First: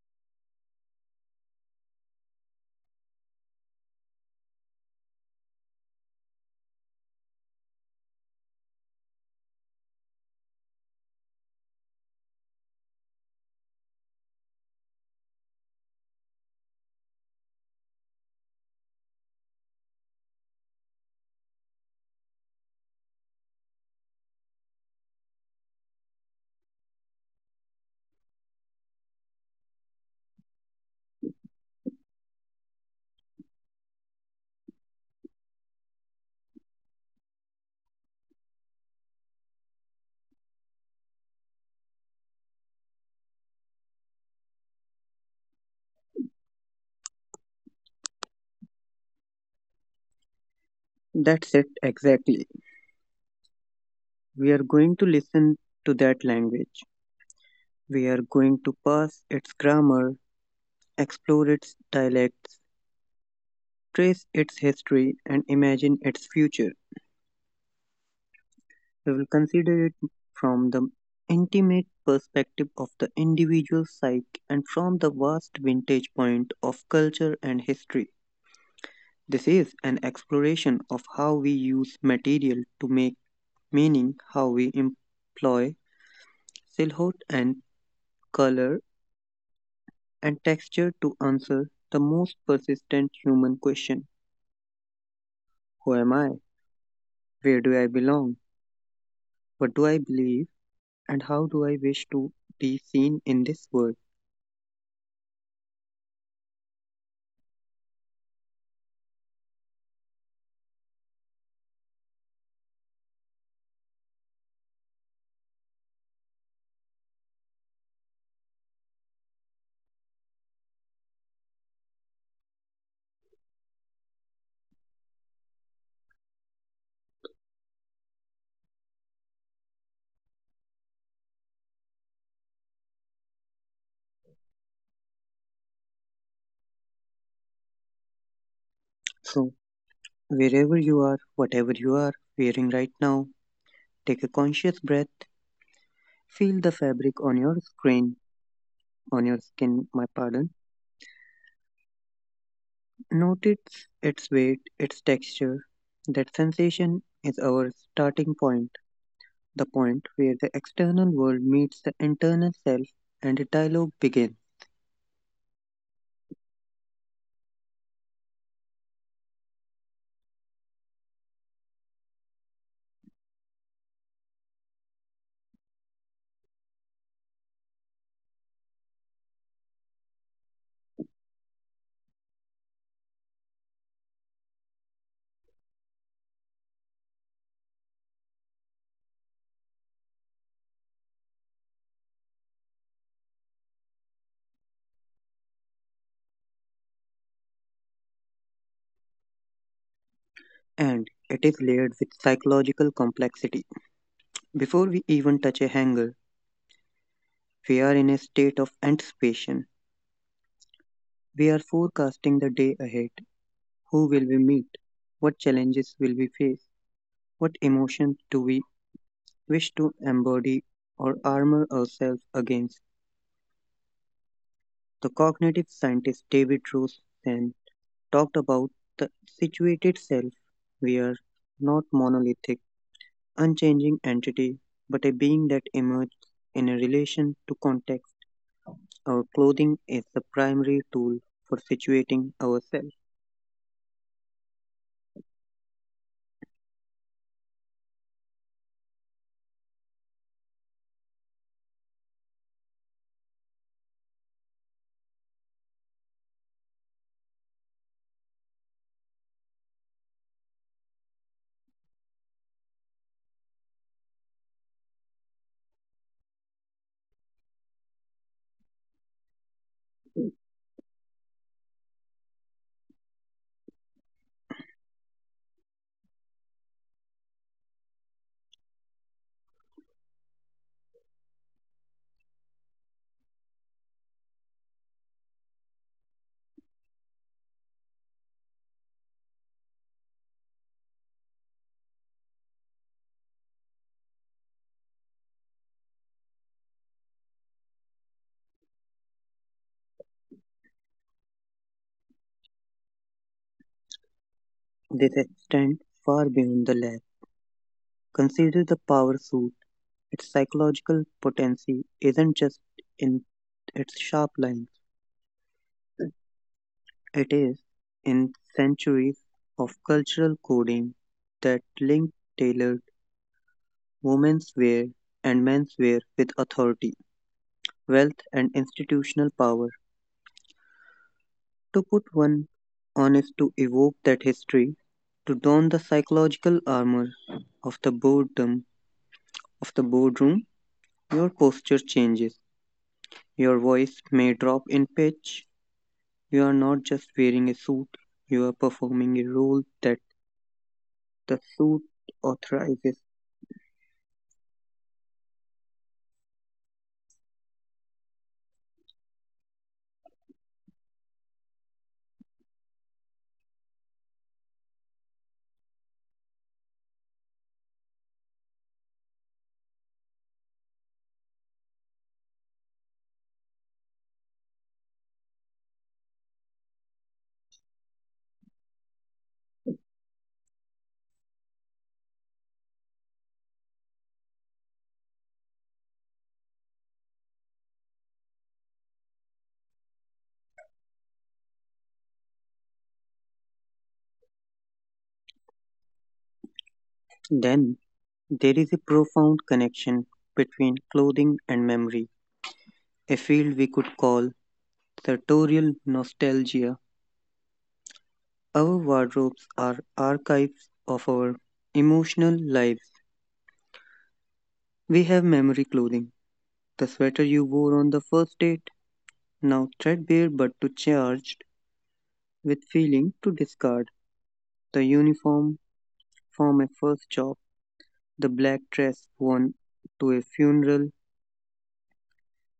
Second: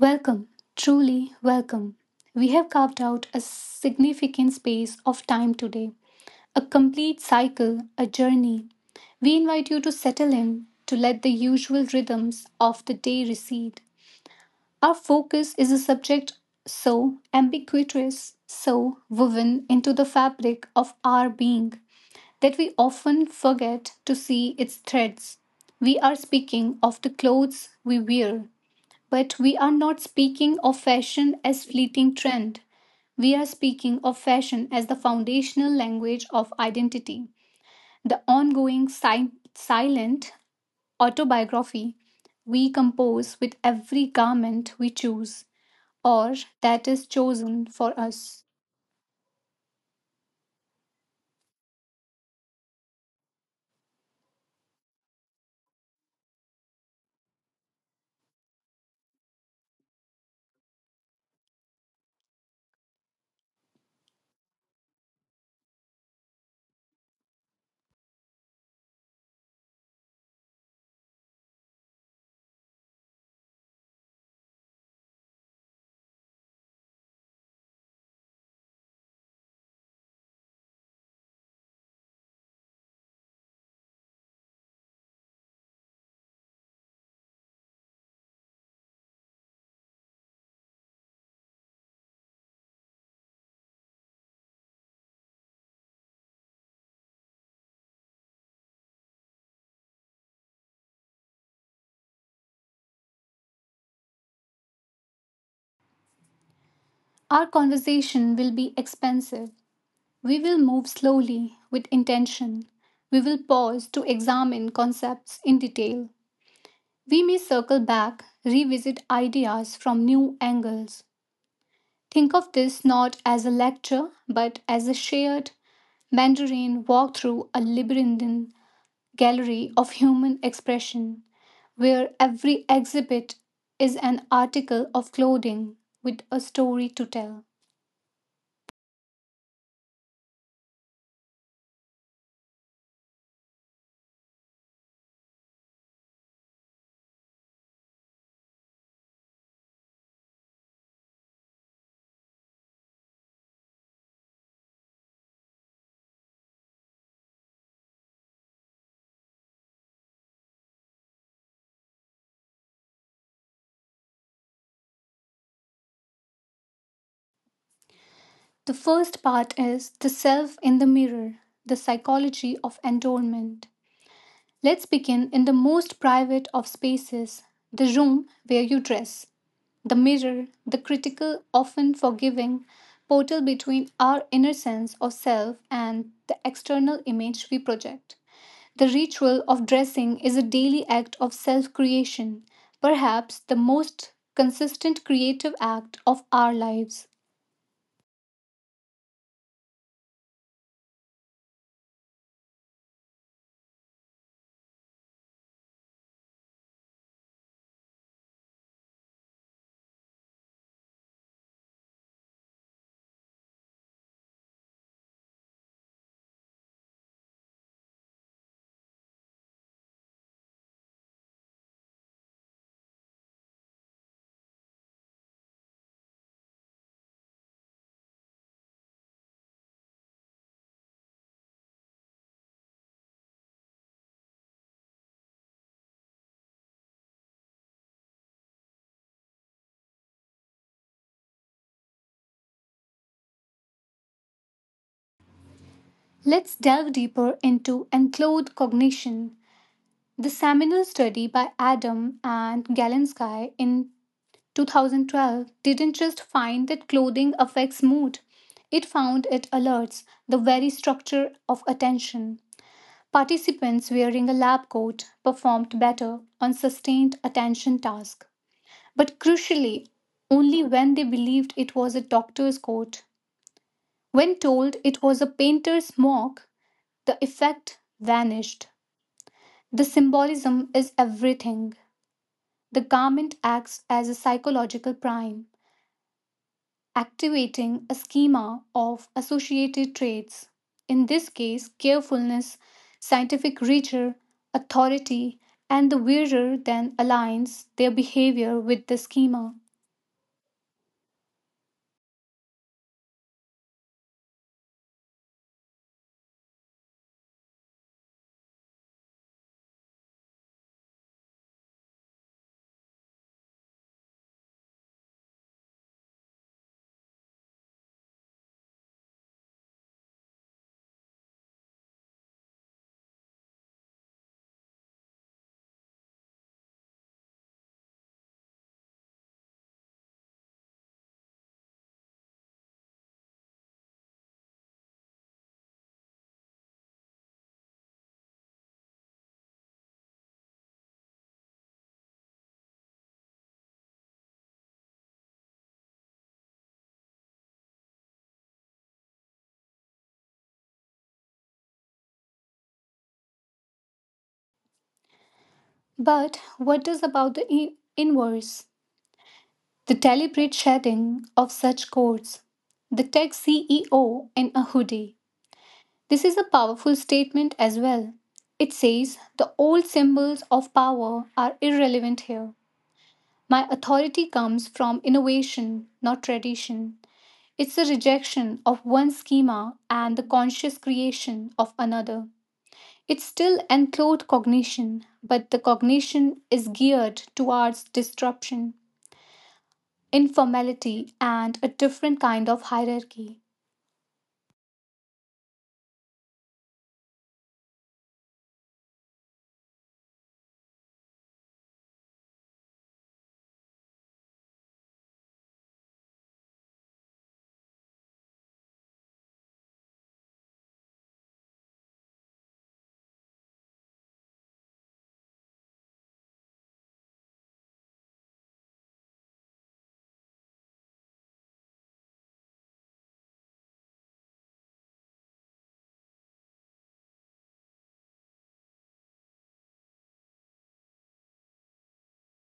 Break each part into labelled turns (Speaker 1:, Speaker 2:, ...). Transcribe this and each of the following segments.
Speaker 1: Welcome, truly welcome. We have carved out a significant space of time today, a complete cycle, a journey. We invite you to settle in, to let the usual rhythms of the day recede. Our focus is a subject so ambiguous, so woven into the fabric of our being that we often forget to see its threads. We are speaking of the clothes we wear, but we are not speaking of fashion as fleeting trend. We are speaking of fashion as the foundational language of identity, the ongoing silent autobiography we compose with every garment we choose or that is chosen for us.
Speaker 2: That's it exactly. We are going to listen to that language. We are going to pass its grammar, explore its dialects, trace its history, and imagine its future. We will consider it from the intimate perspective of the individual psyche and from the vast vintage point of culture and history. This is an exploration of how we use material to make meaning, how we employ silhouette and color and texture to answer the most persistent human question. Who am I? Where do I belong? What do I believe? And how do I wish to be seen in this world?
Speaker 1: Our conversation will be expansive. We will move slowly with intention. We will pause to examine concepts in detail. We may circle back, revisit ideas from new angles. Think of this not as a lecture, but as a shared Mandarin walk through a labyrinthine gallery of human expression, where every exhibit is an article of clothing with a story to tell.
Speaker 2: So, wherever you are, whatever you are wearing right now, take a conscious breath, feel the fabric on your skin, my pardon. Notice its weight, its texture. That sensation is our starting point, the point where the external world meets the internal self and a dialogue begins,
Speaker 1: The first part is the self in the mirror, the psychology of adornment. Let's begin in the most private of spaces, the room where you dress, the mirror, the critical, often forgiving portal between our inner sense of self and the external image we project. The ritual of dressing is a daily act of self creation, perhaps the most consistent creative act of our lives.
Speaker 2: and it is layered with psychological complexity. Before we even touch a hanger, we are in a state of anticipation. We are forecasting the day ahead. Who will we meet? What challenges will we face? What emotions do we wish to embody or armor ourselves against? The cognitive scientist David Rosen talked about the situated self. We are not monolithic unchanging entity, but a being that emerges in a relation to context. Our clothing is the primary tool for situating ourselves.
Speaker 1: Let's delve deeper into enclothed cognition. The seminal study by Adam and Galinsky in 2012 didn't just find that clothing affects mood, it found it alerts the very structure of attention. Participants wearing a lab coat performed better on sustained attention tasks, but crucially, only when they believed it was a doctor's coat. When told it was a painter's smock, the effect vanished. The symbolism is everything. The garment acts as a psychological prime, activating a schema of associated traits, in this case, carefulness, scientific rigor, authority, and the wearer then aligns their behavior with the schema.
Speaker 2: This extends far beyond the lab. Consider the power suit. Its psychological potency isn't just in its sharp lines, it is in centuries of cultural coding that link tailored women's wear and men's wear with authority, wealth, and institutional power. To put one on is to evoke that history, to don the psychological armor of the boredom of the boardroom. Your posture changes. Your voice may drop in pitch. You are not just wearing a suit, you are performing a role that the suit authorizes.
Speaker 1: But what does about the inverse? The deliberate shedding of such codes. The tech CEO in a hoodie. This is a powerful statement as well. It says the old symbols of power are irrelevant here. My authority comes from innovation, not tradition. It's the rejection of one schema and the conscious creation of another. It's still enclosed cognition, but the cognition is geared towards disruption, informality, and a different kind of hierarchy.
Speaker 2: Then there is a profound connection between clothing and memory, a field we could call sartorial nostalgia. Our wardrobes are archives of our emotional lives. We have memory clothing. The sweater you wore on the first date, now threadbare but too charged with feeling to discard. The uniform from a first job, the black dress worn to a funeral.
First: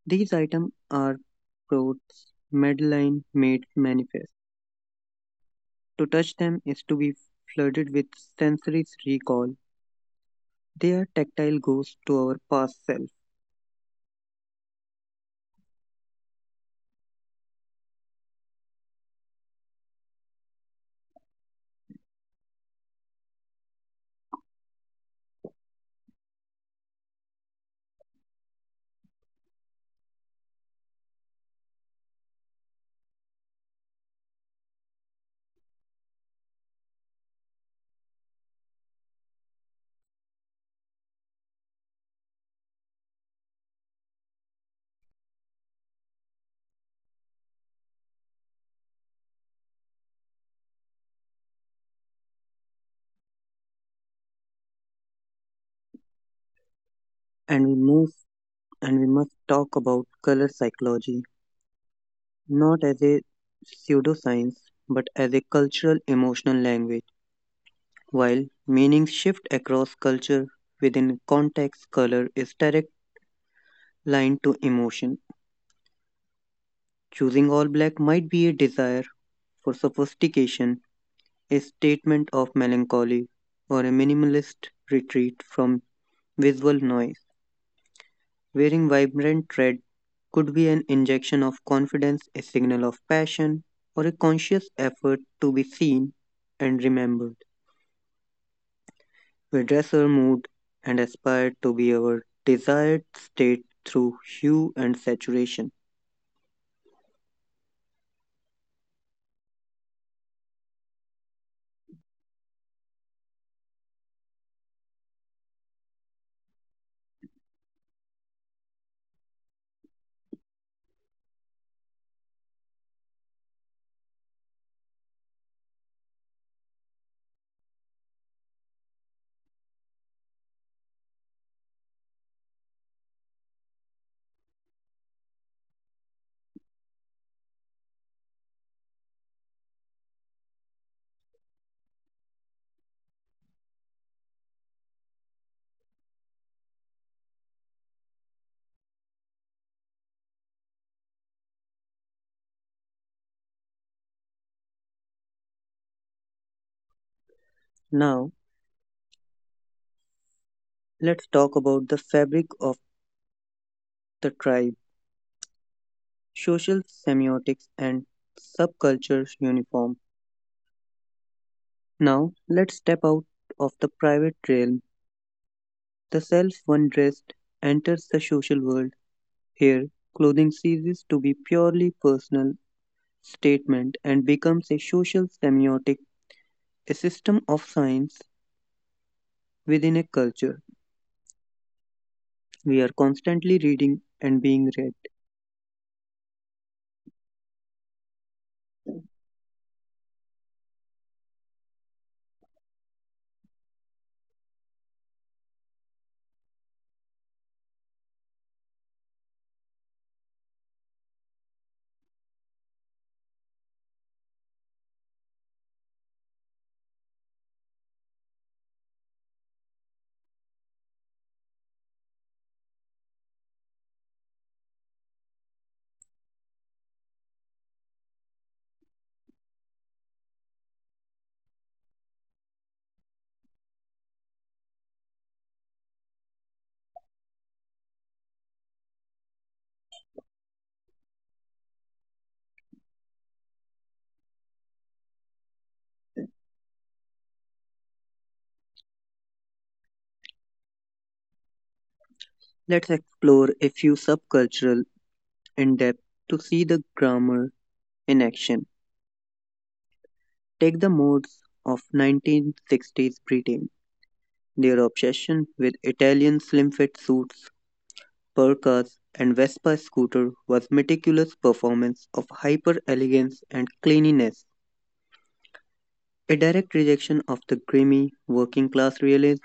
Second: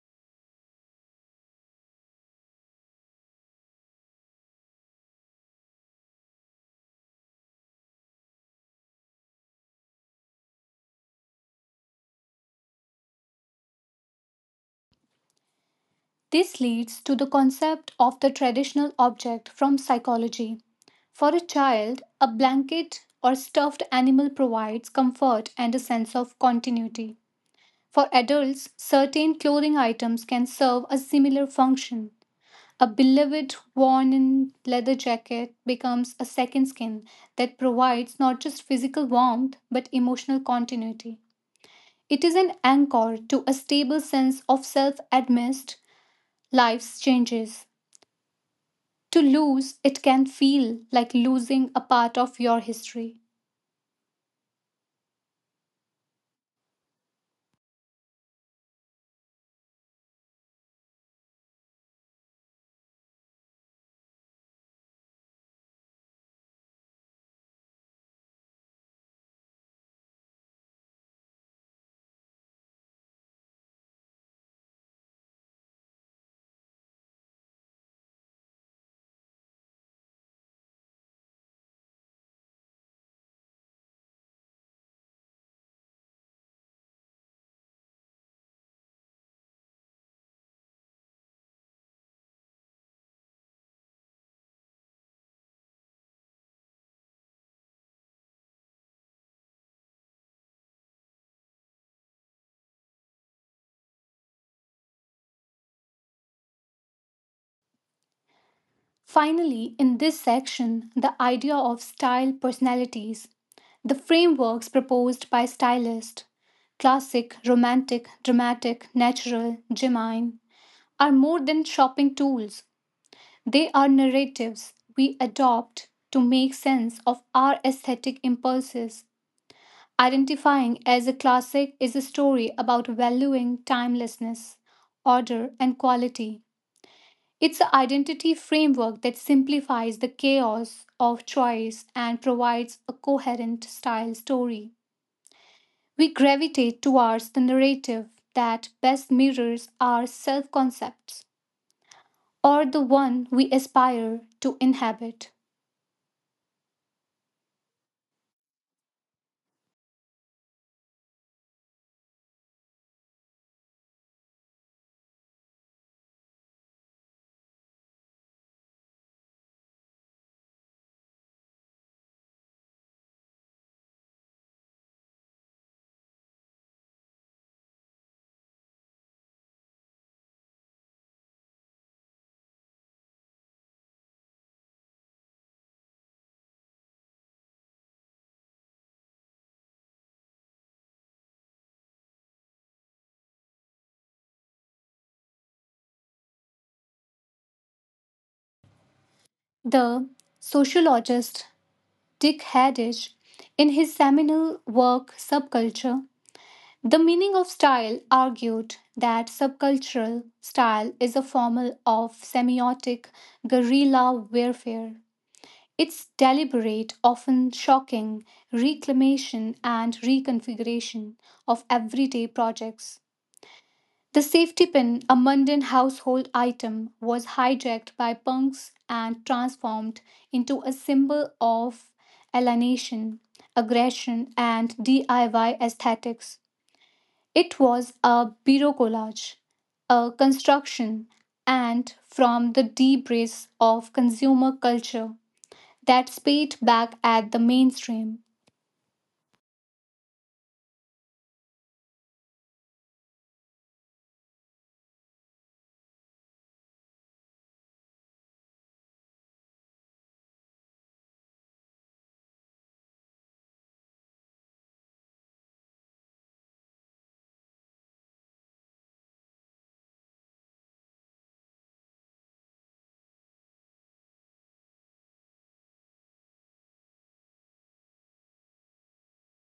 Speaker 2: These items are Prout's Madeline made manifest. To touch them is to be flooded with sensory recall. They are tactile ghosts to our past self.
Speaker 1: This leads to the concept of the traditional object from psychology. For a child, a blanket or stuffed animal provides comfort and a sense of continuity. For adults, certain clothing items can serve a similar function. A beloved worn in leather jacket becomes a second skin that provides not just physical warmth but emotional continuity. It is an anchor to a stable sense of self amidst life's changes. To lose it can feel like losing a part of your history.
Speaker 2: And we must and we must talk about color psychology, not as a pseudoscience, but as a cultural emotional language. While meanings shift across culture within context, color is direct line to emotion. Choosing all black might be a desire for sophistication, a statement of melancholy, or a minimalist retreat from visual noise. Wearing vibrant red could be an injection of confidence, a signal of passion, or a conscious effort to be seen and remembered. We dress our mood and aspire to be our desired state through hue and saturation.
Speaker 1: Finally, in this section, the idea of style personalities, the frameworks proposed by stylists, classic, romantic, dramatic, natural, genuine, are more than shopping tools. They are narratives we adopt to make sense of our aesthetic impulses. Identifying as a classic is a story about valuing timelessness, order, and quality. It's an identity framework that simplifies the chaos of choice and provides a coherent style story. We gravitate towards the narrative that best mirrors our self concepts or the one we aspire to inhabit.
Speaker 2: Now, let's talk about the fabric of the tribe, social semiotics, and subcultures uniform. Now, let's step out of the private realm. The self one dressed enters the social world. Here, clothing ceases to be purely personal statement and becomes a social semiotic, a system of science within a culture. We are constantly reading and being read.
Speaker 1: The sociologist Dick Haddish, in his seminal work Subculture, The meaning of style, argued that subcultural style is a form of semiotic guerrilla warfare. Its deliberate, often shocking, reclamation and reconfiguration of everyday projects. The safety pin, a mundane household item, was hijacked by punks and transformed into a symbol of alienation, aggression, and DIY aesthetics. It was a bureau collage, a construction, and from the debris of consumer culture that spat back at the mainstream,
Speaker 2: Let's explore a few subcultural in depth to see the grammar in action. Take the modes of 1960s Britain, their obsession with Italian slim fit suits, parkas, and Vespa scooter was meticulous performance of hyper elegance and cleanliness, a direct rejection of the grimy working class realism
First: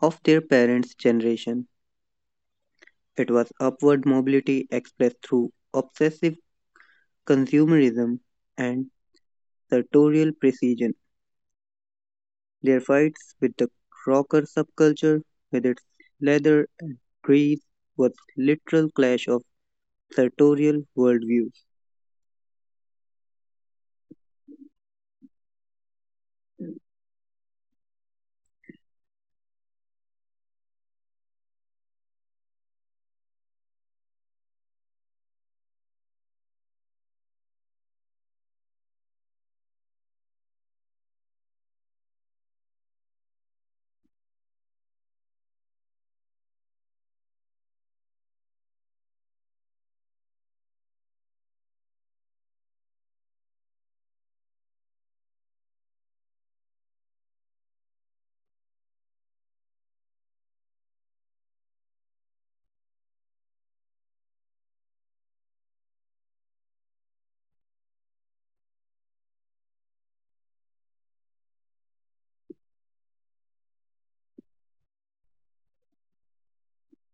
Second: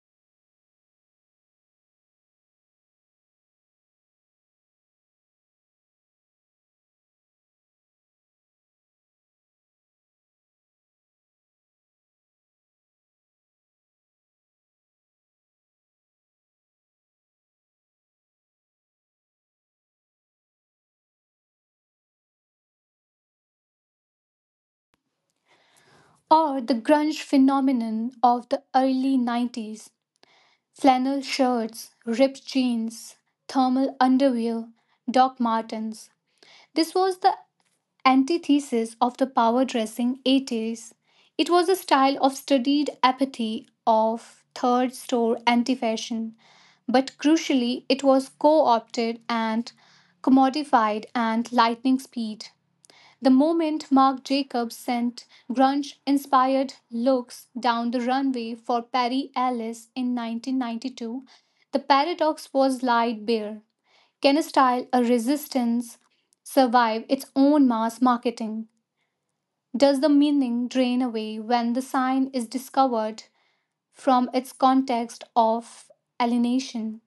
Speaker 2: of their parents' generation. It was upward mobility expressed through obsessive consumerism and sartorial precision. Their fights with the rocker subculture, with its leather and grease, was literal clash of sartorial worldviews.
Speaker 1: or the grunge phenomenon of the early 90s. Flannel shirts, ripped jeans, thermal underwear, Doc Martens. This was the antithesis of the power dressing 80s. It was a style of studied apathy, of third store anti fashion. But crucially, it was co opted and commodified at lightning speed. The moment Marc Jacobs sent grunge inspired looks down the runway for Perry Ellis in 1992, the paradox was laid bare. Can a style, a resistance, survive its own mass marketing? Does the meaning drain away when the sign is discovered from its context of alienation?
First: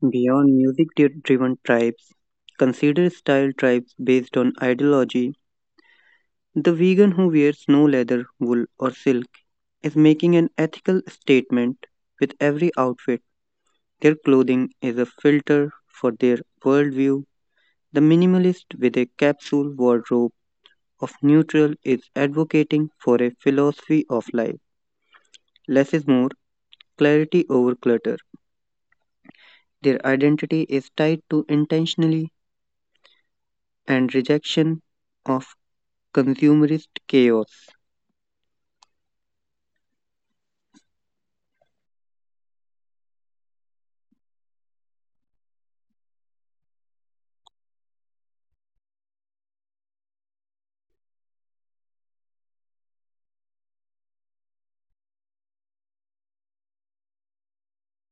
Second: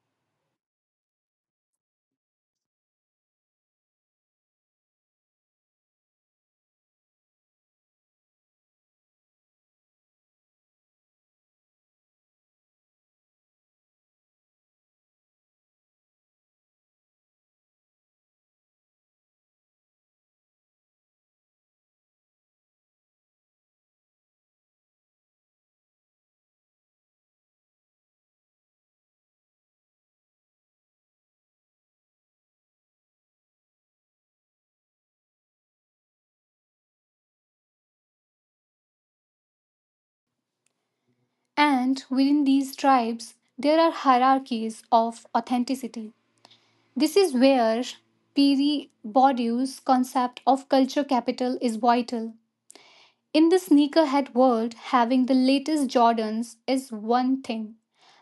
Speaker 2: Beyond music-driven tribes, consider style tribes based on ideology. The vegan who wears no leather, wool, or silk is making an ethical statement with every outfit. Their clothing is a filter for their worldview. The minimalist with a capsule wardrobe of Neutral is advocating for a philosophy of life. Less is more, clarity over clutter. Their identity is tied to intentionally and rejection of consumerist chaos.
Speaker 1: And within these tribes, there are hierarchies of authenticity. This is where Pierre Bourdieu's concept of culture capital is vital. In the sneakerhead world, having the latest Jordans is one thing,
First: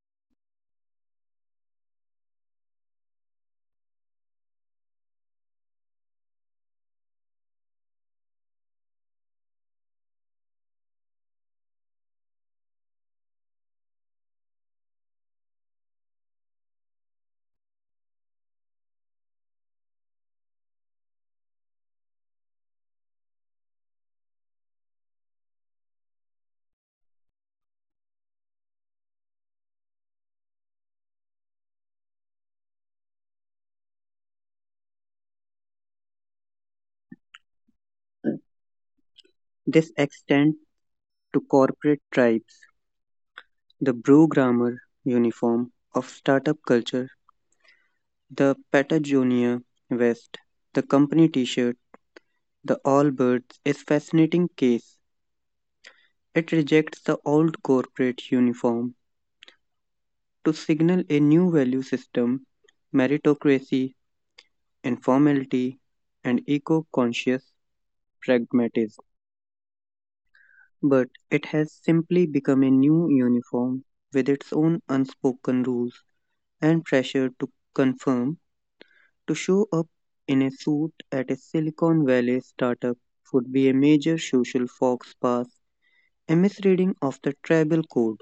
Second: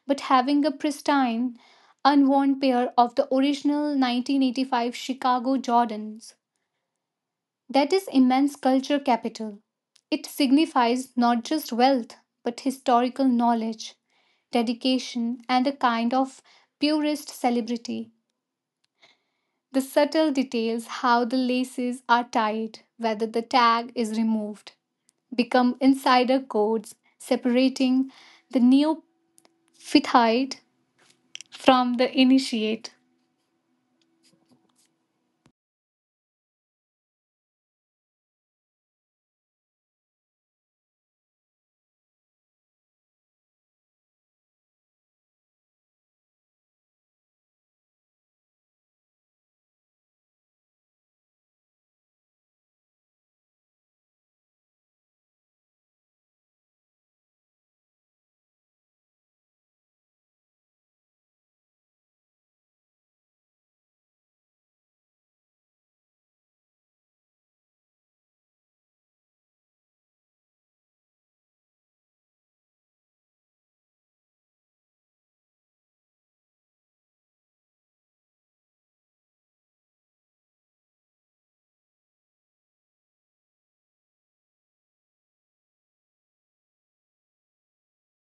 Speaker 1: but having a pristine, unworn pair of the original 1985 Chicago Jordans, that is immense culture capital. It signifies not just wealth, but historical knowledge, dedication, and a kind of purist celebrity. The subtle details, how the laces are tied, whether the tag is removed, become insider codes separating the neophyte from the initiate.
Speaker 2: This extends to corporate tribes, the brew grammar uniform of startup culture, the Patagonia vest, the company t shirt, the all birds is fascinating case. It rejects the old corporate uniform to signal a new value system, meritocracy, informality, and eco conscious pragmatism. But it has simply become a new uniform with its own unspoken rules and pressure to confirm. To show up in a suit at a Silicon Valley startup would be a major social fox pass, a misreading of the tribal code.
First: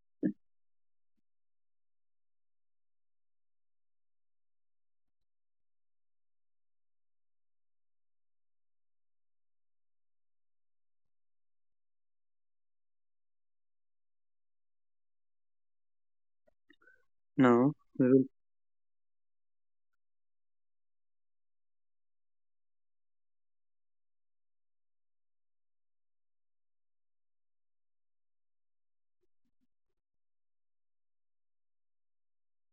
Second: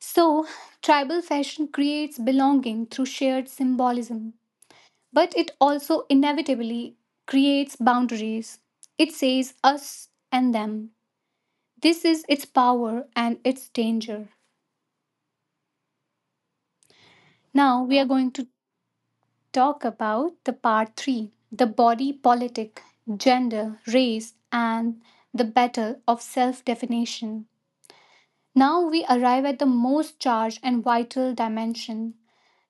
Speaker 1: So, tribal fashion creates belonging through shared symbolism. But it also inevitably creates boundaries. It says us and them. This is its power and its danger.
Speaker 2: Now,
Speaker 1: Now we
Speaker 2: we
Speaker 1: are
Speaker 2: will-
Speaker 1: going to talk about the part 3, the body politic, gender, race, and the battle of self definition. Now we arrive at the most charged and vital dimension.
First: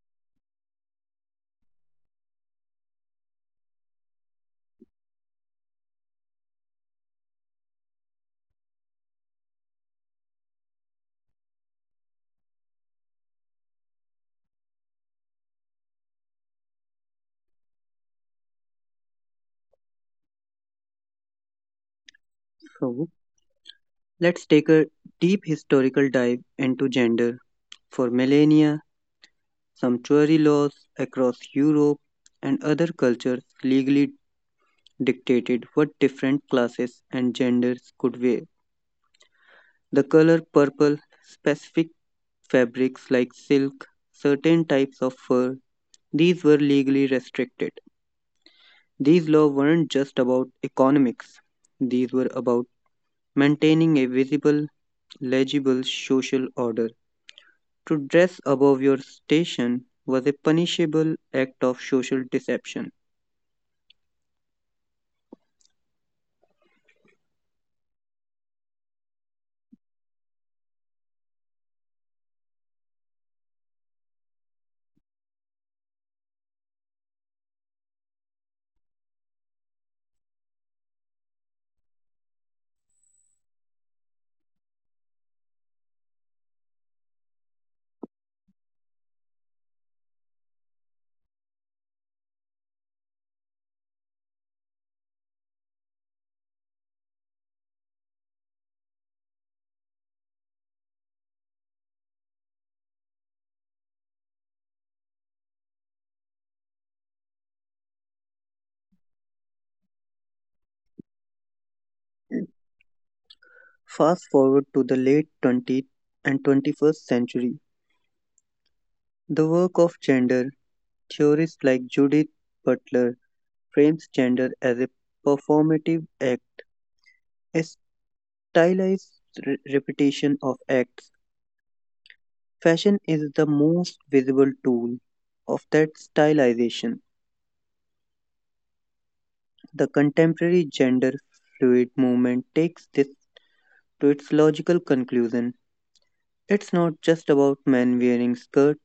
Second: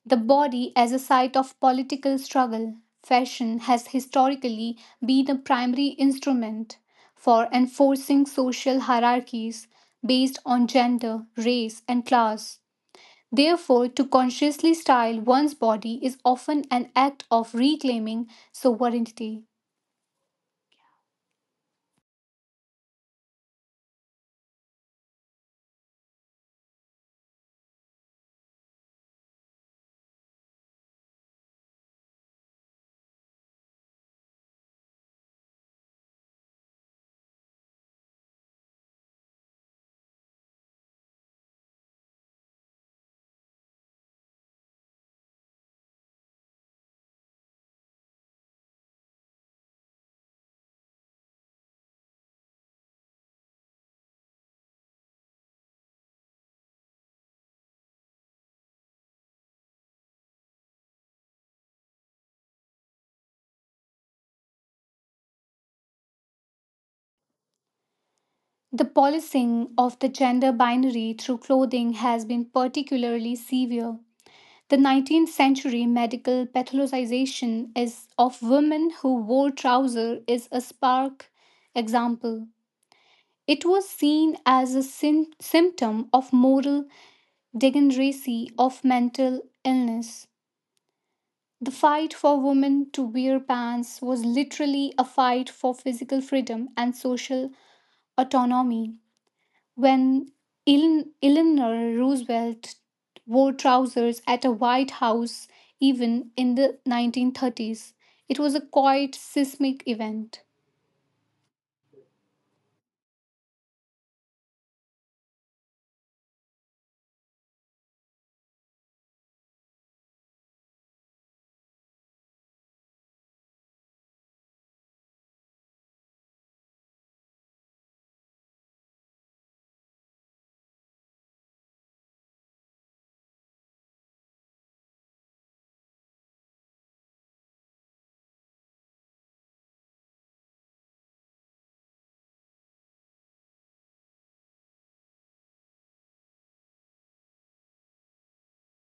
Speaker 1: The body as a site of political struggle, fashion has historically been a primary instrument for enforcing social hierarchies based on gender, race, and class. Therefore, to consciously style one's body is often an act of reclaiming sovereignty.
Speaker 2: so let's take a deep historical dive into gender. For millennia, sumptuary laws across Europe and other cultures legally dictated what different classes and genders could wear. The color purple, specific fabrics like silk, certain types of fur, these were legally restricted. These laws weren't just about economics, these were about maintaining a visible, legible social order. To dress above your station was a punishable act of social deception.
Speaker 1: The policing of the gender binary through clothing has been particularly severe. The 19th century medical pathologization is of women who wore trousers is a stark example. It was seen as a symptom of moral degeneracy, of mental illness. The fight for women to wear pants was literally a fight for physical freedom and social autonomy. When Eleanor Roosevelt wore trousers at a White House even in the 1930s, it was a quite seismic event.
Speaker 2: Fast forward to the late 20th and 21st century, the work of gender theorists like Judith Butler frames gender as a performative act, a stylized repetition of acts. Fashion is the most visible tool of that stylization. The contemporary gender-fluid movement takes this to its logical conclusion. It's not just about men wearing skirt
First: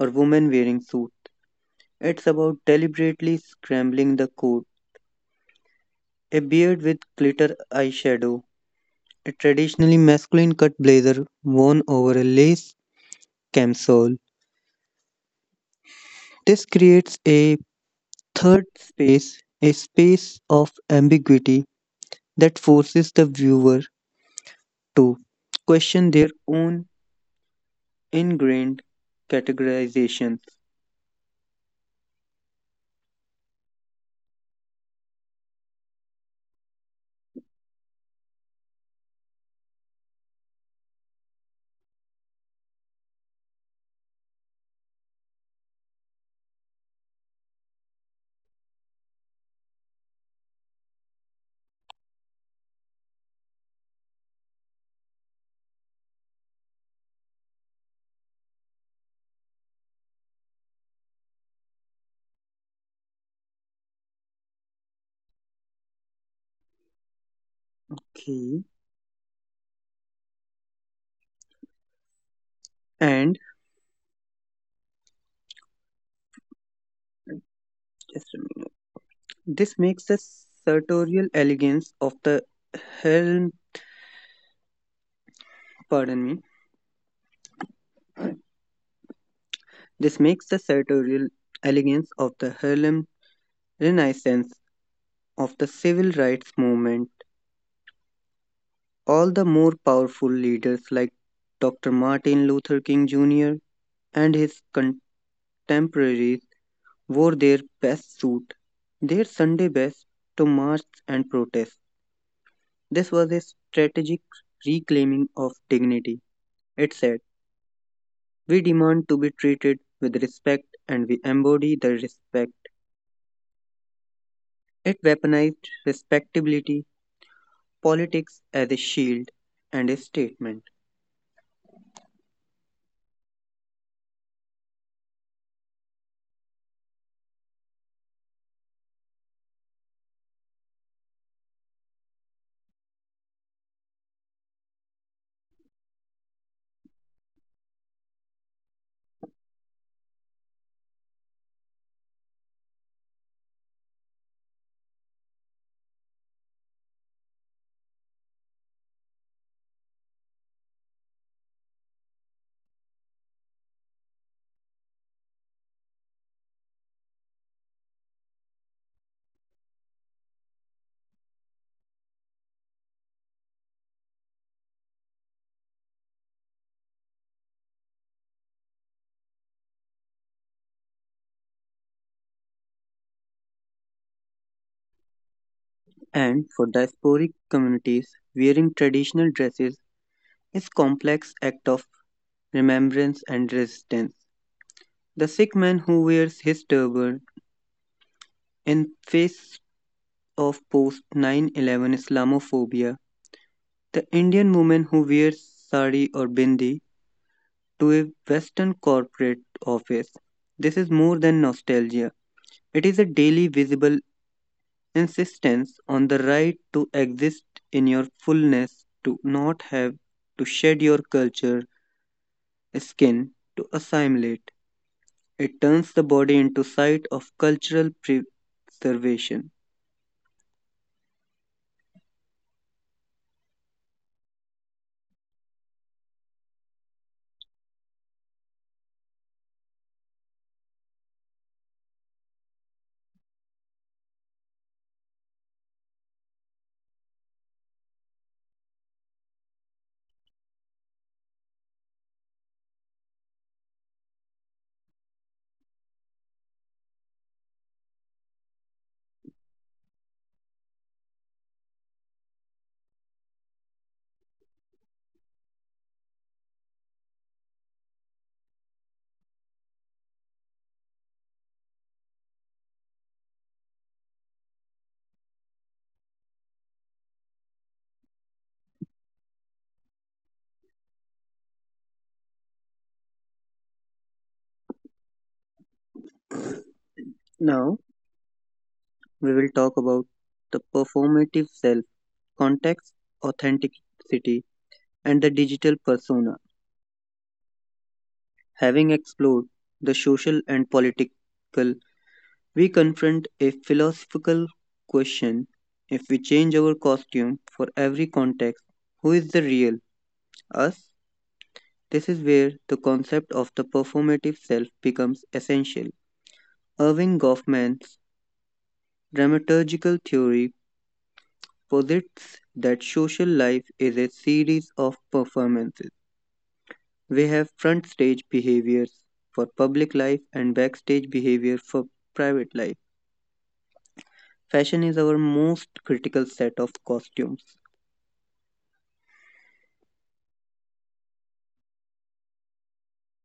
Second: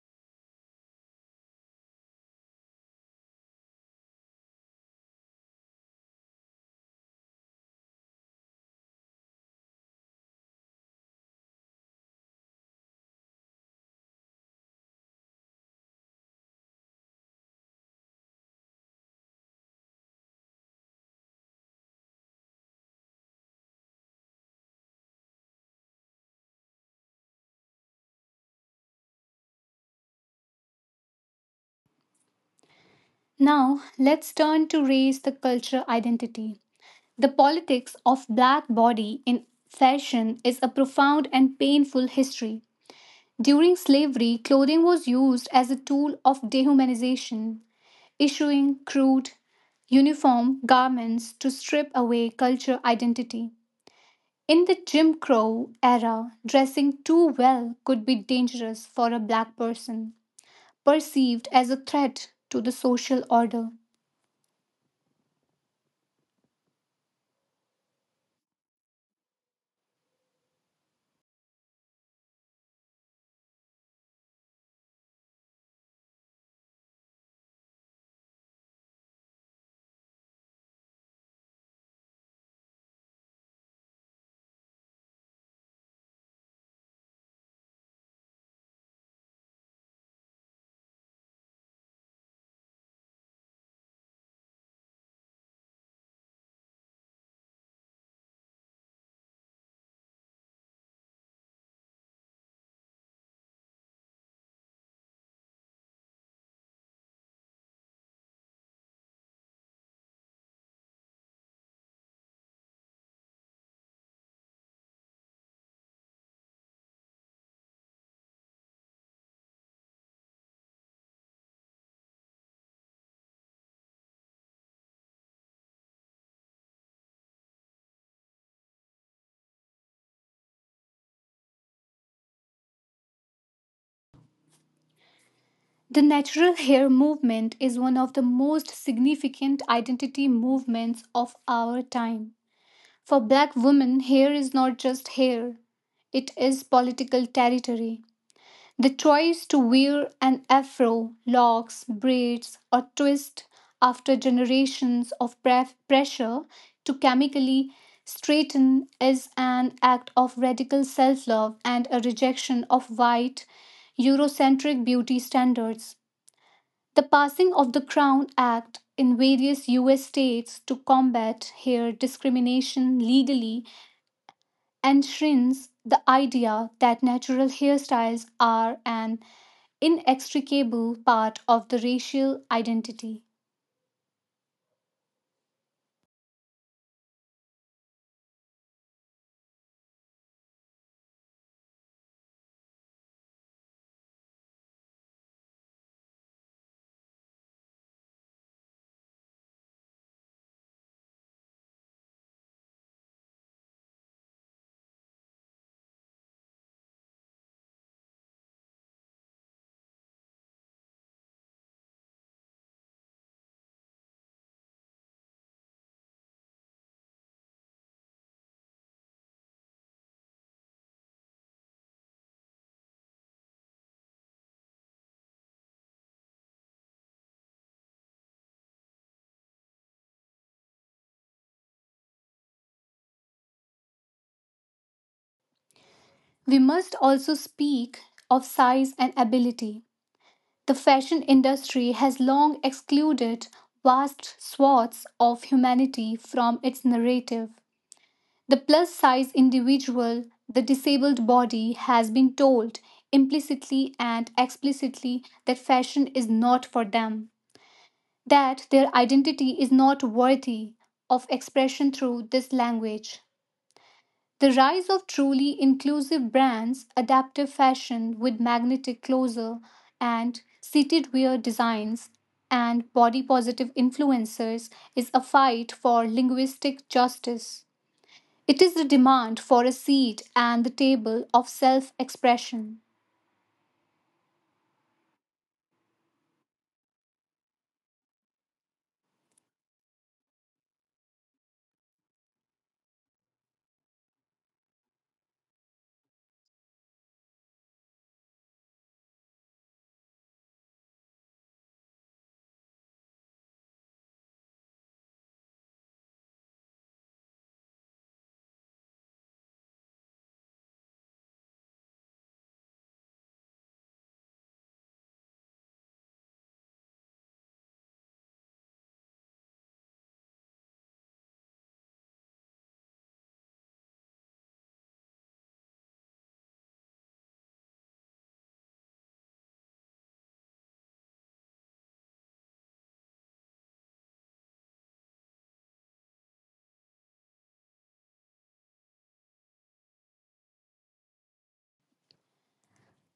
Speaker 2: or women wearing suit. It's about deliberately scrambling the code. A beard with glitter eyeshadow, a traditionally masculine cut blazer worn over a lace camisole. This creates a third space, a space of ambiguity that forces the viewer to question their own ingrained categorization.
Speaker 1: Now, let's turn to race the cultural identity. The politics of black body in fashion is a profound and painful history. During slavery, clothing was used as a tool of dehumanization, issuing crude, uniform garments to strip away cultural identity. In the Jim Crow era, dressing too well could be dangerous for a black person, perceived as a threat to the social order.
Speaker 2: Key and just a minute. This makes the sartorial elegance of the Harlem, pardon me, This makes the sartorial elegance of the Harlem Renaissance of the civil rights movement all the more powerful leaders like Dr. Martin Luther King Jr. and his contemporaries wore their best suit, their Sunday best, to march and protest. This was a strategic reclaiming of dignity. It said, we demand to be treated with respect and we embody the respect. It weaponized respectability, politics as a shield and a statement.
Speaker 1: The natural hair movement is one of the most significant identity movements of our time. For black women, hair is not just hair, it is political territory. The choice to wear an afro, locks, braids, or twist after generations of pressure to chemically straighten is an act of radical self love and a rejection of white, Eurocentric beauty standards. The passing of the Crown Act in various US states to combat hair discrimination legally enshrines the idea that natural hairstyles are an inextricable part of the racial identity.
Speaker 2: And for diasporic communities, wearing traditional dresses is a complex act of remembrance and resistance. The Sikh man who wears his turban in face of post 9/11 Islamophobia. The Indian woman who wears sari or bindi to a Western corporate office. This is more than nostalgia. It is a daily visible insistence on the right to exist in your fullness, to not have to shed your culture, skin, to assimilate. It turns the body into site of cultural preservation.
Speaker 1: We must also speak of size and ability. The fashion industry has long excluded vast swaths of humanity from its narrative. The plus size individual, the disabled body, has been told implicitly and explicitly that fashion is not for them, that their identity is not worthy of expression through this language. The rise of truly inclusive brands, adaptive fashion with magnetic closer and seated wear designs, and body positive influencers is a fight for linguistic justice. It is the demand for a seat and the table of self expression.
Speaker 2: Now we will talk about the performative self, context, authenticity, and the digital persona. Having explored the social and political, we confront a philosophical question. If we change our costume for every context, who is the real us? This is where the concept of the performative self becomes essential. Irving Goffman's dramaturgical theory posits that social life is a series of performances. We have front stage behaviors for public life and backstage behavior for private life. Fashion is our most critical set of costumes.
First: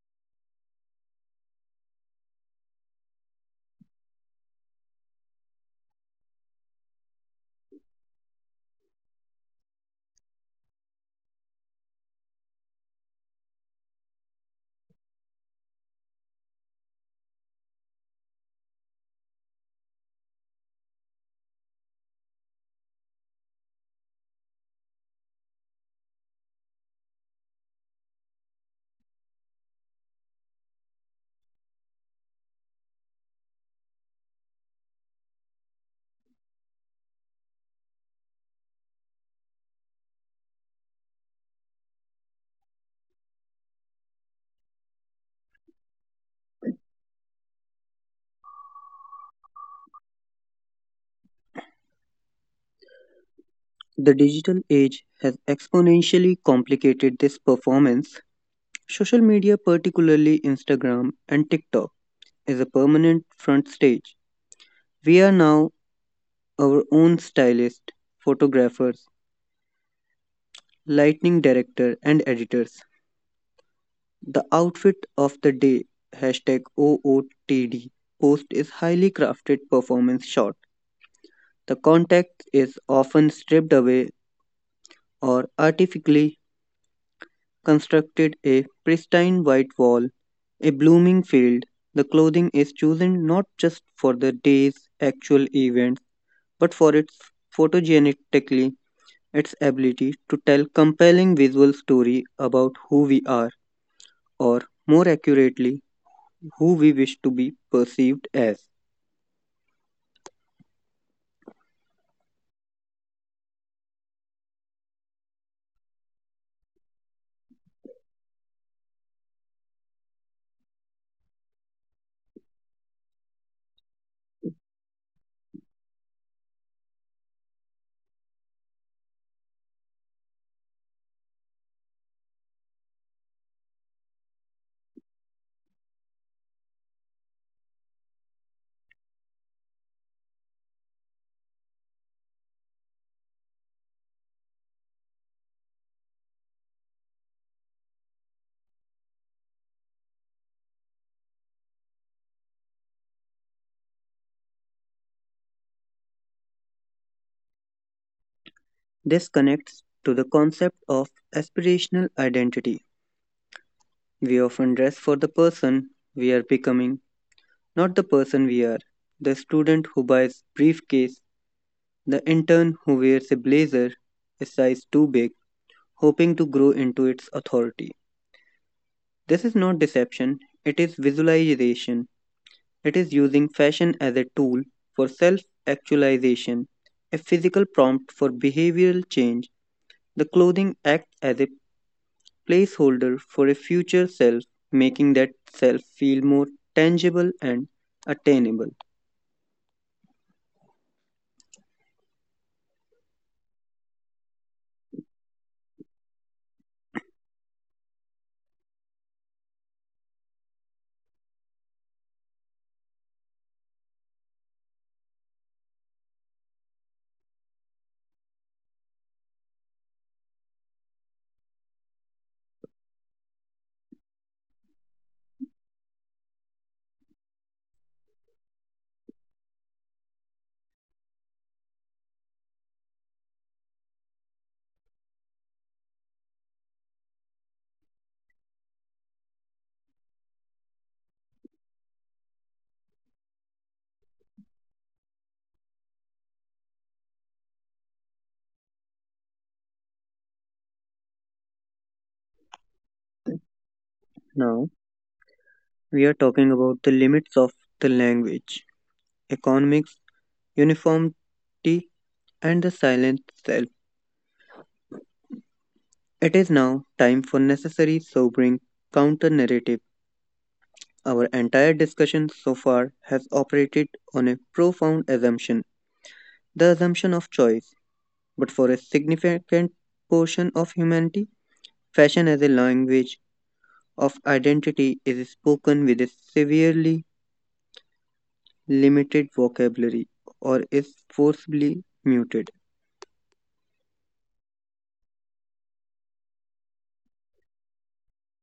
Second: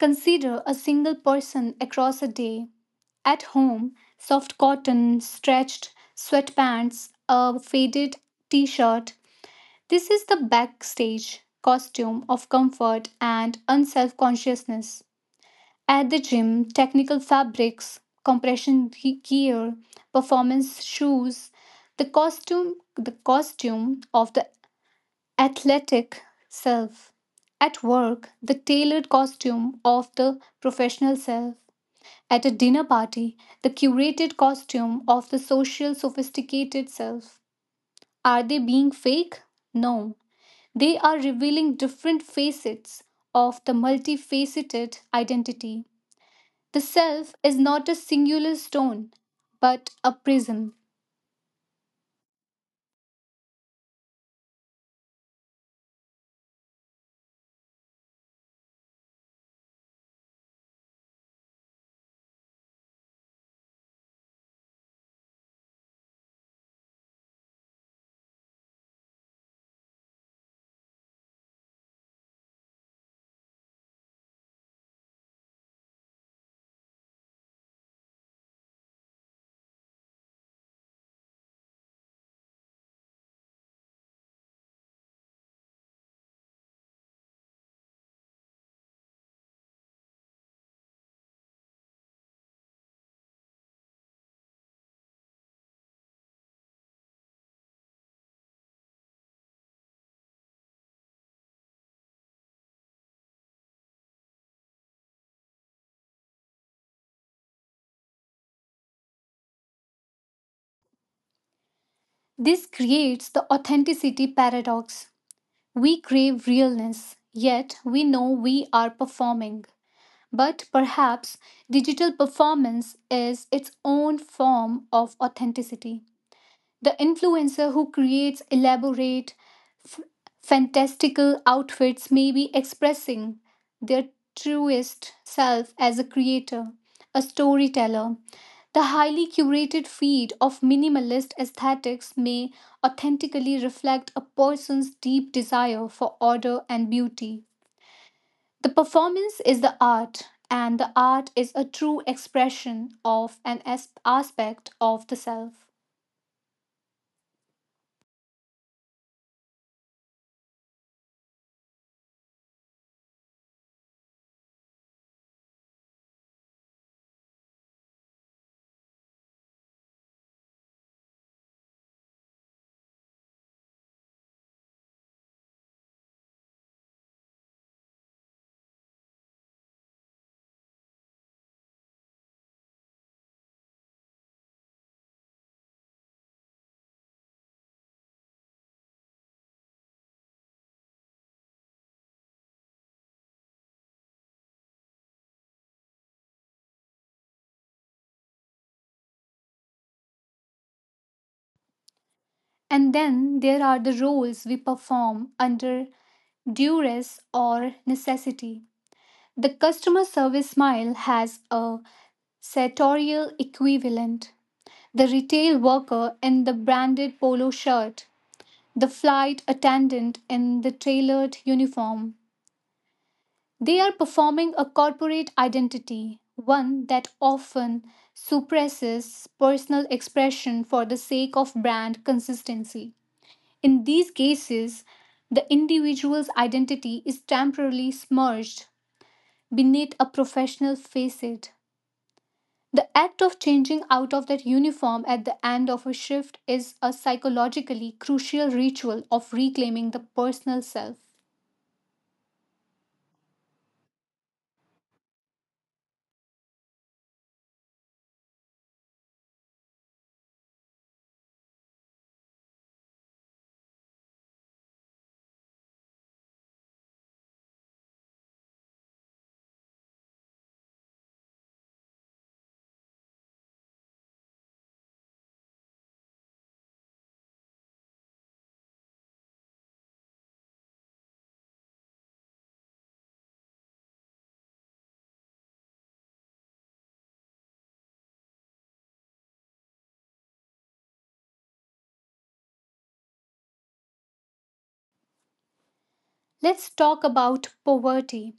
Speaker 1: Consider a single person across a day. At home, soft cotton, stretched sweatpants, a faded t shirt. This is the backstage costume of comfort and unself consciousness. At the gym, technical fabrics, compression gear, performance shoes, the costume of the athletic self. At work, the tailored costume of the professional self. At a dinner party, the curated costume of the social sophisticated self. Are they being fake? No. They are revealing different facets of the multifaceted identity. The self is not a singular stone, but a prism.
Speaker 2: The digital age has exponentially complicated this performance. Social media, particularly Instagram and TikTok, is a permanent front stage. We are now our own stylist, photographers, lightning director, and editors. The outfit of the day, hashtag OOTD, post is highly crafted performance shot. The context is often stripped away or artificially constructed a pristine white wall, a blooming field. The clothing is chosen not just for the day's actual events, but for its photogenetically its ability to tell compelling visual story about who we are, or more accurately, who we wish to be perceived as.
Speaker 1: This creates the authenticity paradox. We crave realness, yet we know we are performing. But perhaps digital performance is its own form of authenticity. The influencer who creates elaborate, f- fantastical outfits may be expressing their truest self as a creator, a storyteller. The highly curated feed of minimalist aesthetics may authentically reflect a person's deep desire for order and beauty. The performance is the art, and the art is a true expression of an aspect of the self.
Speaker 2: This connects to the concept of aspirational identity. We often dress for the person we are becoming, not the person we are, the student who buys briefcase, the intern who wears a blazer a size too big, hoping to grow into its authority. This is not deception, it is visualization. It is using fashion as a tool for self actualization, a physical prompt for behavioral change. The clothing acts as a placeholder for a future self, making that self feel more tangible and attainable.
Speaker 1: And then there are the roles we perform under duress or necessity. The customer service smile has a sartorial equivalent. The retail worker in the branded polo shirt, the flight attendant in the tailored uniform. They are performing a corporate identity, one that often suppresses personal expression for the sake of brand consistency. In these cases, the individual's identity is temporarily submerged beneath a professional facade. The act of changing out of that uniform at the end of a shift is a psychologically crucial ritual of reclaiming the personal self.
Speaker 2: Now, we are talking about the limits of the language, economics, uniformity, and the silent self. It is now time for necessary sobering counter narrative. Our entire discussion so far has operated on a profound assumption, the assumption of choice. But for a significant portion of humanity, fashion as a language of identity is spoken with a severely limited vocabulary or is forcibly muted.
Speaker 1: Let's talk about poverty.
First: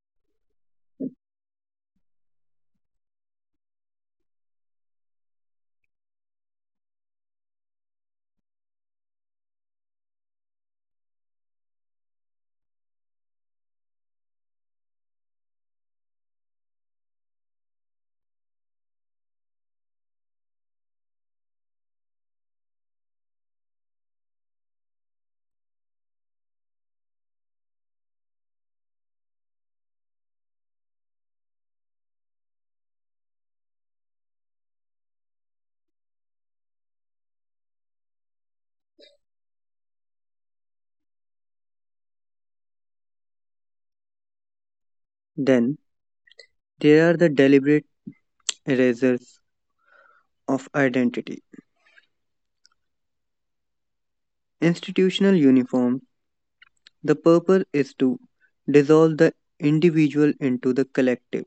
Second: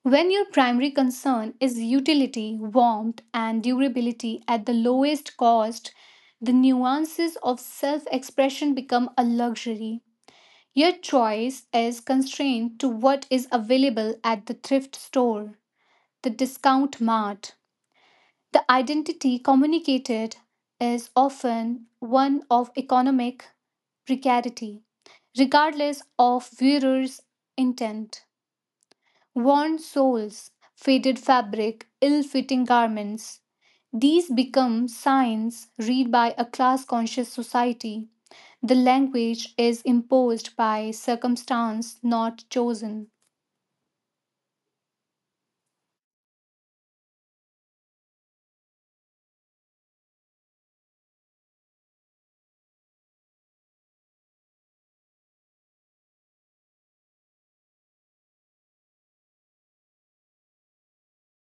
Speaker 1: When your primary concern is utility, warmth, and durability at the lowest cost, the nuances of self expression become a luxury. Your choice is constrained to what is available at the thrift store, the discount mart. The identity communicated is often one of economic precarity, regardless of wearer's intent. Worn soles, faded fabric, ill fitting garments, these become signs read by a class conscious society. The language is imposed by circumstance not chosen,
Speaker 2: Then they are the deliberate erasers of identity. Institutional uniform, the purpose is to dissolve the individual into the collective.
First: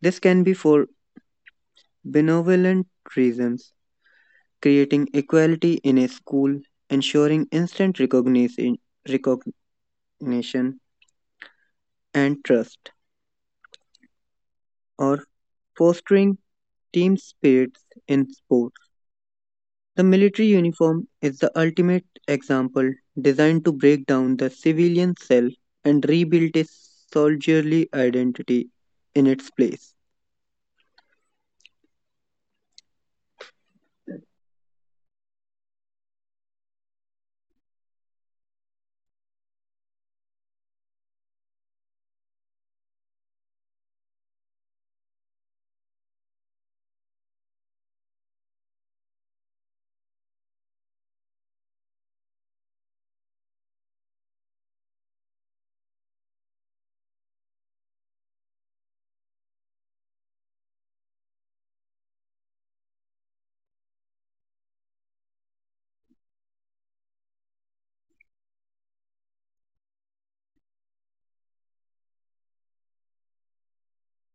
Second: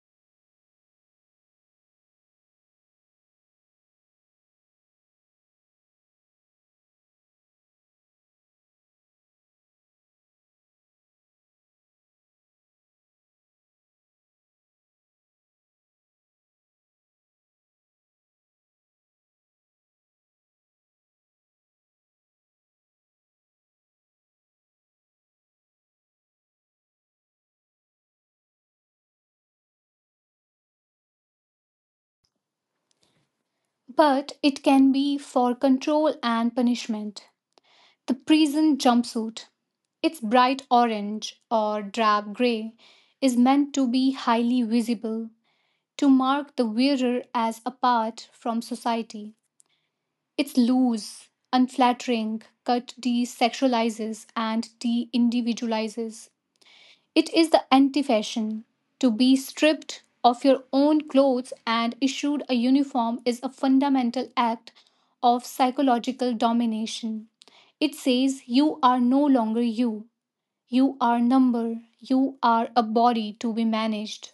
Speaker 2: This can be for benevolent reasons, creating equality in a school, ensuring instant recognition, recognition and trust, or fostering team spirits in sport. The military uniform is the ultimate example, designed to break down the civilian self and rebuild a soldierly identity in its place.
Speaker 1: but it can be for control and punishment. The prison jumpsuit, its bright orange or drab gray, is meant to be highly visible, to mark the wearer as apart from society. Its loose, unflattering cut desexualizes and de individualizes. It is the anti fashion. To be stripped of your own clothes and issued a uniform is a fundamental act of psychological domination. It says you are no longer you, you are number, you are a body to be managed.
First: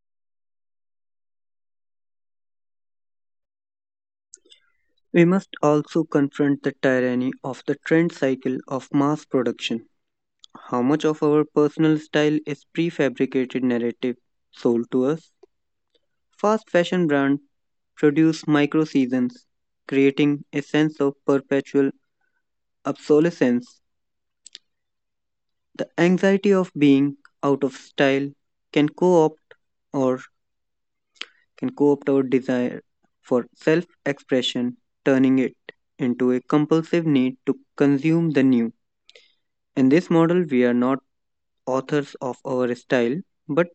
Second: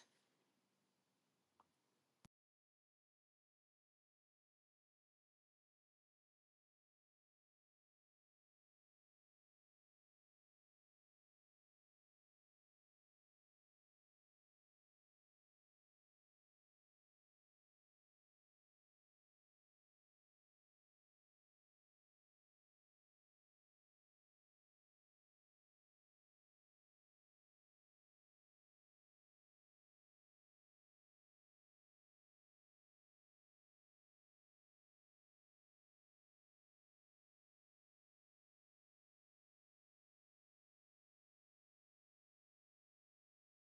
Speaker 2: We must also confront the tyranny of the trend cycle of mass production. How much of our personal style is prefabricated narrative sold to us? Fast fashion brands produce micro seasons, creating a sense of perpetual obsolescence. The anxiety of being out of style can co-opt or can co-opt our desire for self-expression, turning it into a compulsive need to consume the new. In this model, we are not authors of our style, but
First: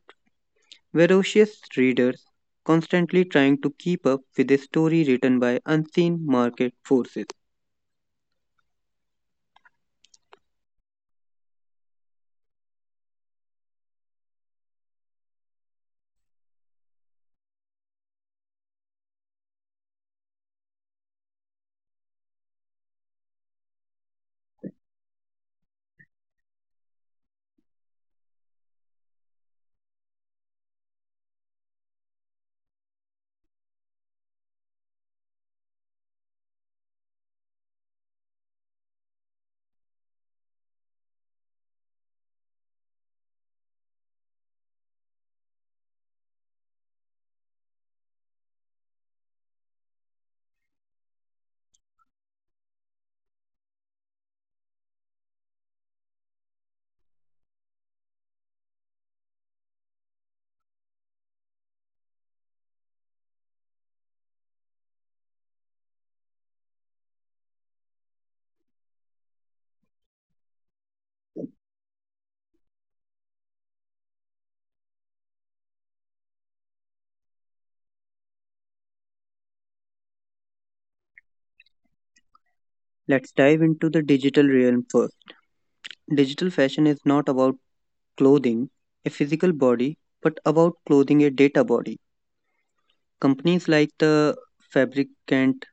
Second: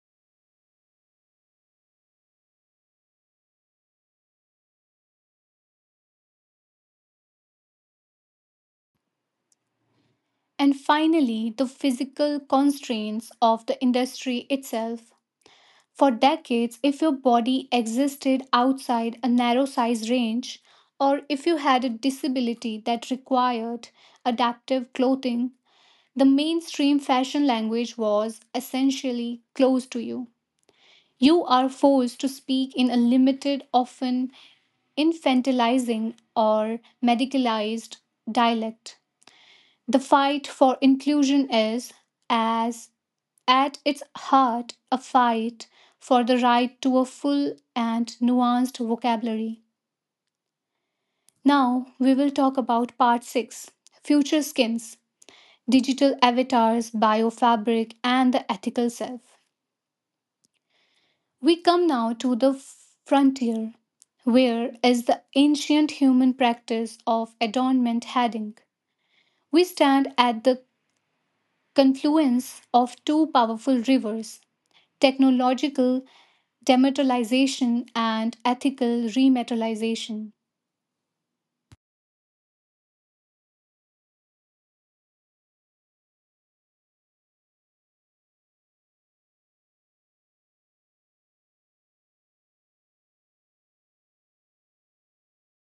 Speaker 2: voracious readers constantly trying to keep up with a story written by unseen market forces.
Speaker 1: And finally, the physical constraints of the industry itself. For decades, if your body existed outside a narrow size range, or if you had a disability that required adaptive clothing, the mainstream fashion language was essentially closed to you. You are forced to speak in a limited, often infantilizing or medicalized dialect. The fight for inclusion is as at its heart, a fight for the right to a full and nuanced vocabulary. Now, we will talk about part 6, future skins, digital avatars, biofabric, and the ethical self. We come now to the frontier, where is the ancient human practice of adornment heading. We stand at the confluence of two powerful rivers, technological demetallization, and ethical remetallization.
Speaker 2: Let's dive into the digital realm first. Digital fashion is not about clothing a physical body, but about clothing a data body. Companies like the Fabricant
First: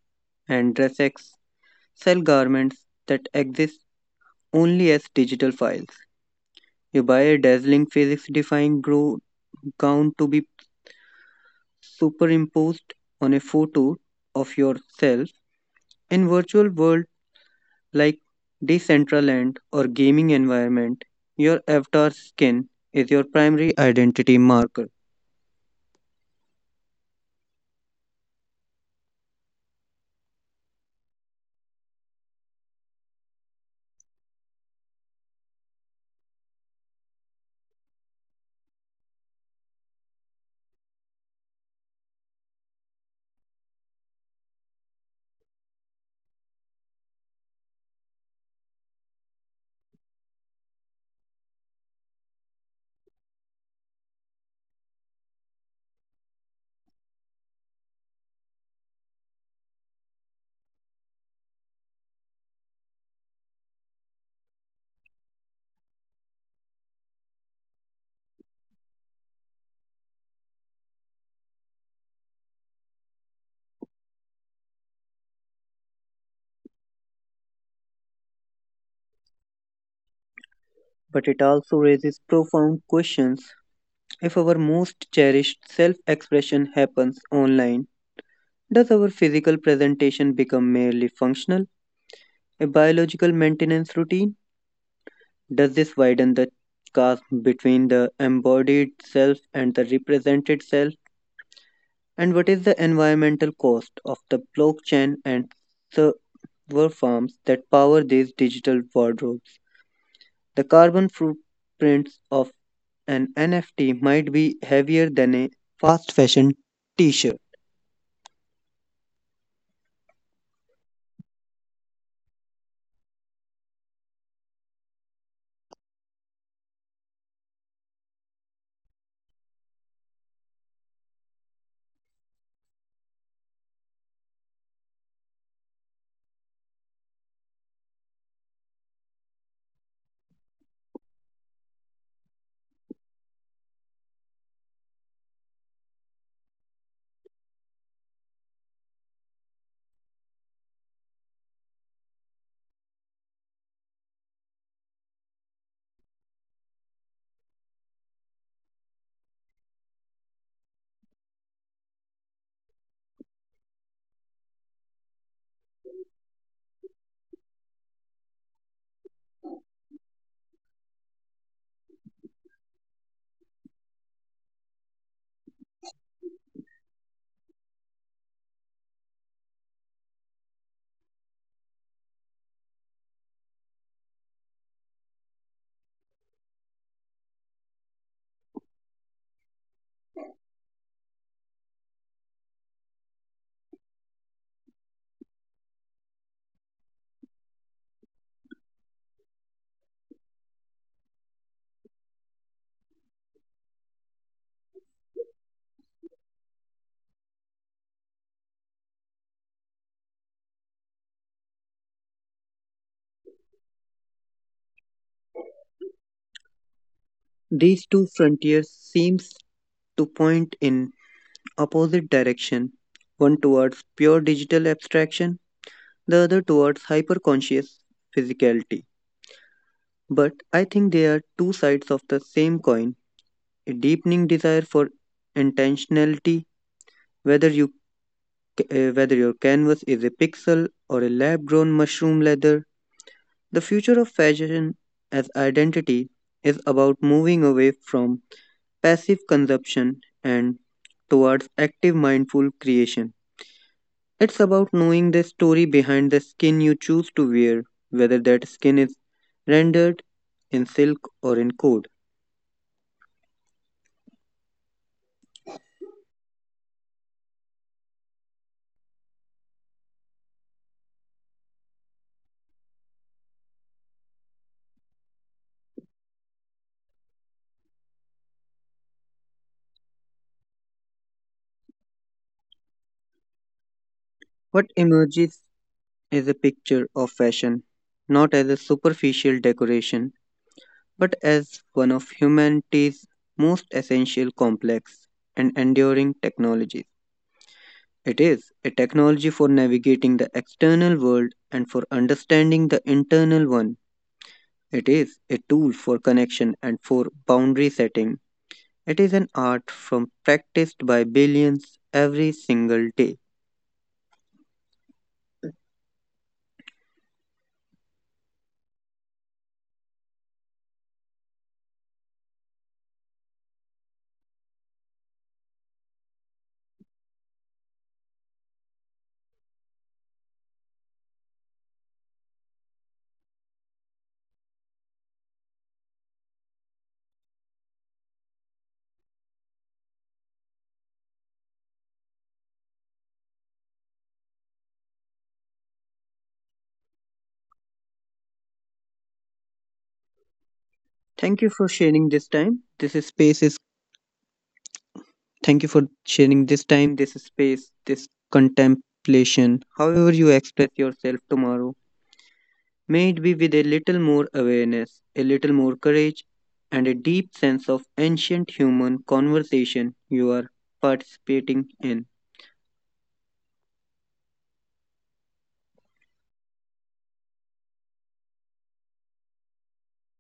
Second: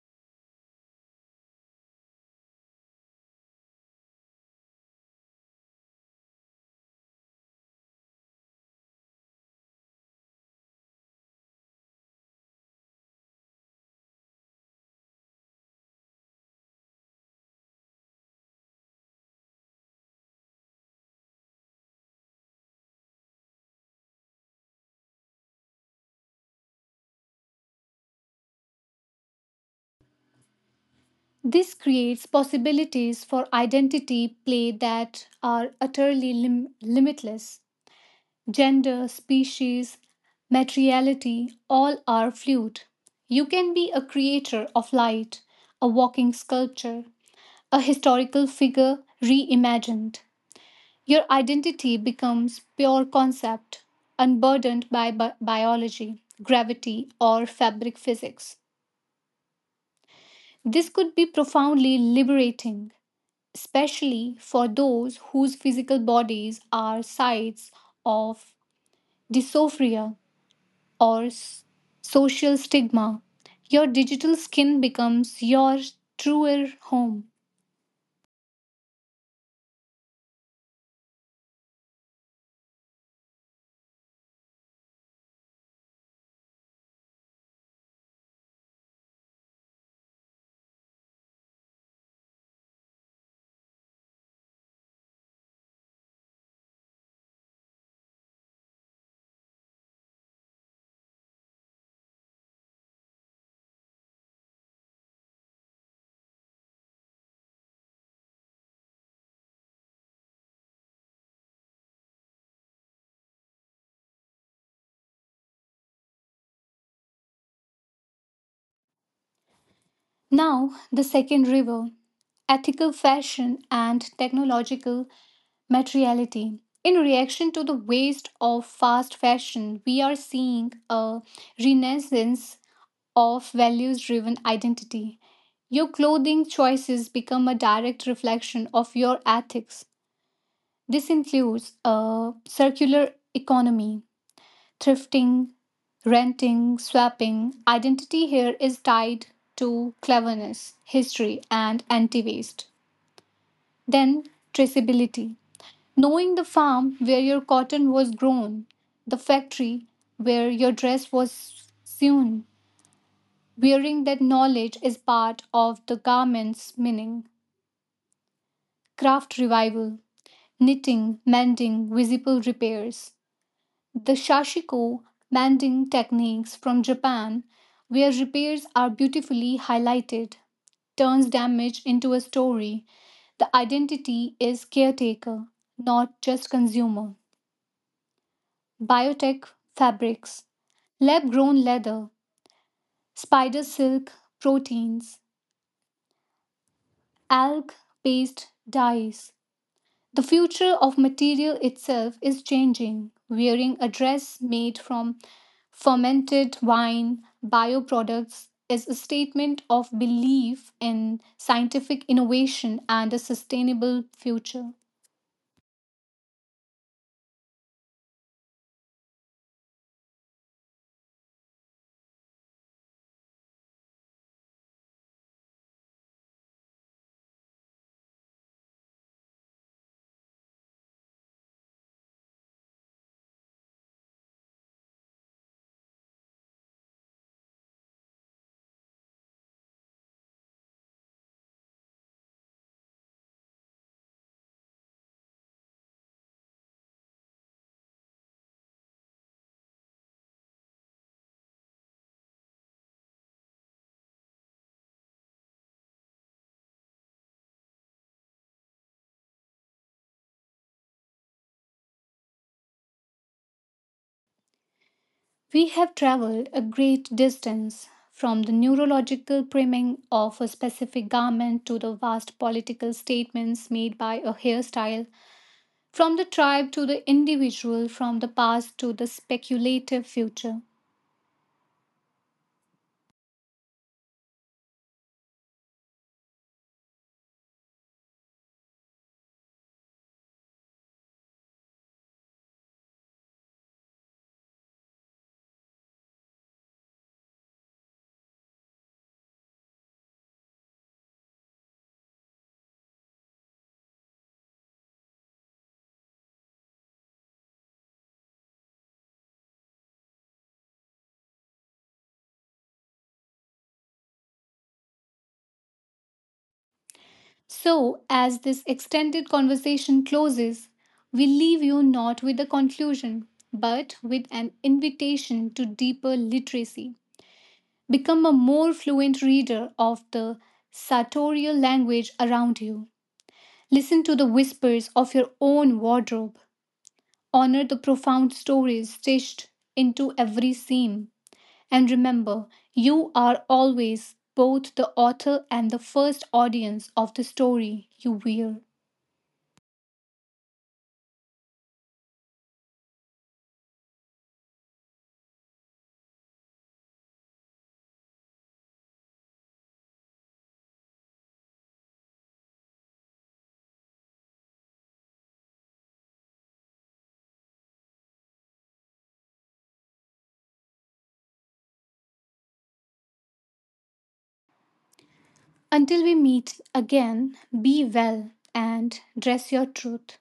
Speaker 2: and DressX sell garments that exist only as digital files. You buy a dazzling physics defying gown to be superimposed on a photo of yourself in virtual world like Decentraland or gaming environment. Your avatar's skin is your primary identity marker,
Speaker 1: This creates possibilities for identity play that are utterly limitless. Gender, species, materiality, all are fluid. You can be a creator of light, a walking sculpture, a historical figure reimagined. Your identity becomes pure concept, unburdened by biology, gravity, or fabric physics. This could be profoundly liberating, especially for those whose physical bodies are sites of dysphoria or social stigma. Your digital skin becomes your truer home.
Speaker 2: but it also raises profound questions. If our most cherished self expression happens online, does our physical presentation become merely functional, a biological maintenance routine? Does this widen the chasm between the embodied self and the represented self? And what is the environmental cost of the blockchain and server farms that power these digital wardrobes? The carbon footprints of an NFT might be heavier than a fast fashion t shirt.
Speaker 1: Now, the second river, ethical fashion and technological materiality. In reaction to the waste of fast fashion, we are seeing a renaissance of values driven identity. Your clothing choices become a direct reflection of your ethics. This includes a circular economy, thrifting, renting, swapping. Identity here is tied to cleverness, history, and anti waste. Then, traceability. Knowing the farm where your cotton was grown, the factory where your dress was sewn, wearing that knowledge is part of the garment's meaning. Craft revival, knitting, mending, visible repairs. The shashiko mending techniques from Japan, where repairs are beautifully highlighted, turns damage into a story. The identity is caretaker, not just consumer. Biotech fabrics, lab grown leather, spider silk proteins, alg based dyes. The future of material itself is changing. Wearing a dress made from fermented wine, bioproducts, is a statement of belief in scientific innovation and a sustainable future.
Speaker 2: These two frontiers seems to point in opposite direction, one towards pure digital abstraction, the other towards hyperconscious physicality. But I think they are two sides of the same coin, a deepening desire for intentionality, whether you whether your canvas is a pixel or a lab-grown mushroom leather. The future of fashion as identity is about moving away from passive consumption and towards active mindful creation. It's about knowing the story behind the skin you choose to wear, whether that skin is rendered in silk or in code.
Speaker 1: We have traveled a great distance from the neurological priming of a specific garment to the vast political statements made by a hairstyle, from the tribe to the individual, from the past to the speculative future.
Speaker 2: What emerges is a picture of fashion, not as a superficial decoration, but as one of humanity's most essential complex and enduring technologies. It is a technology for navigating the external world and for understanding the internal one. It is a tool for connection and for boundary setting. It is an art from practiced by billions every single day.
Speaker 1: So, as this extended conversation closes, we leave you not with a conclusion, but with an invitation to deeper literacy. Become a more fluent reader of the sartorial language around you. Listen to the whispers of your own wardrobe. Honor the profound stories stitched into every seam. And remember, you are always both the author and the first audience of the story you wear.
Speaker 2: Thank you for sharing this time. This is space is Thank you for sharing this time, this space, this contemplation. However you express yourself tomorrow, may it be with a little more awareness, a little more courage, and a deep sense of ancient human conversation you are participating in.
Speaker 1: Until we meet again, be well and dress your truth.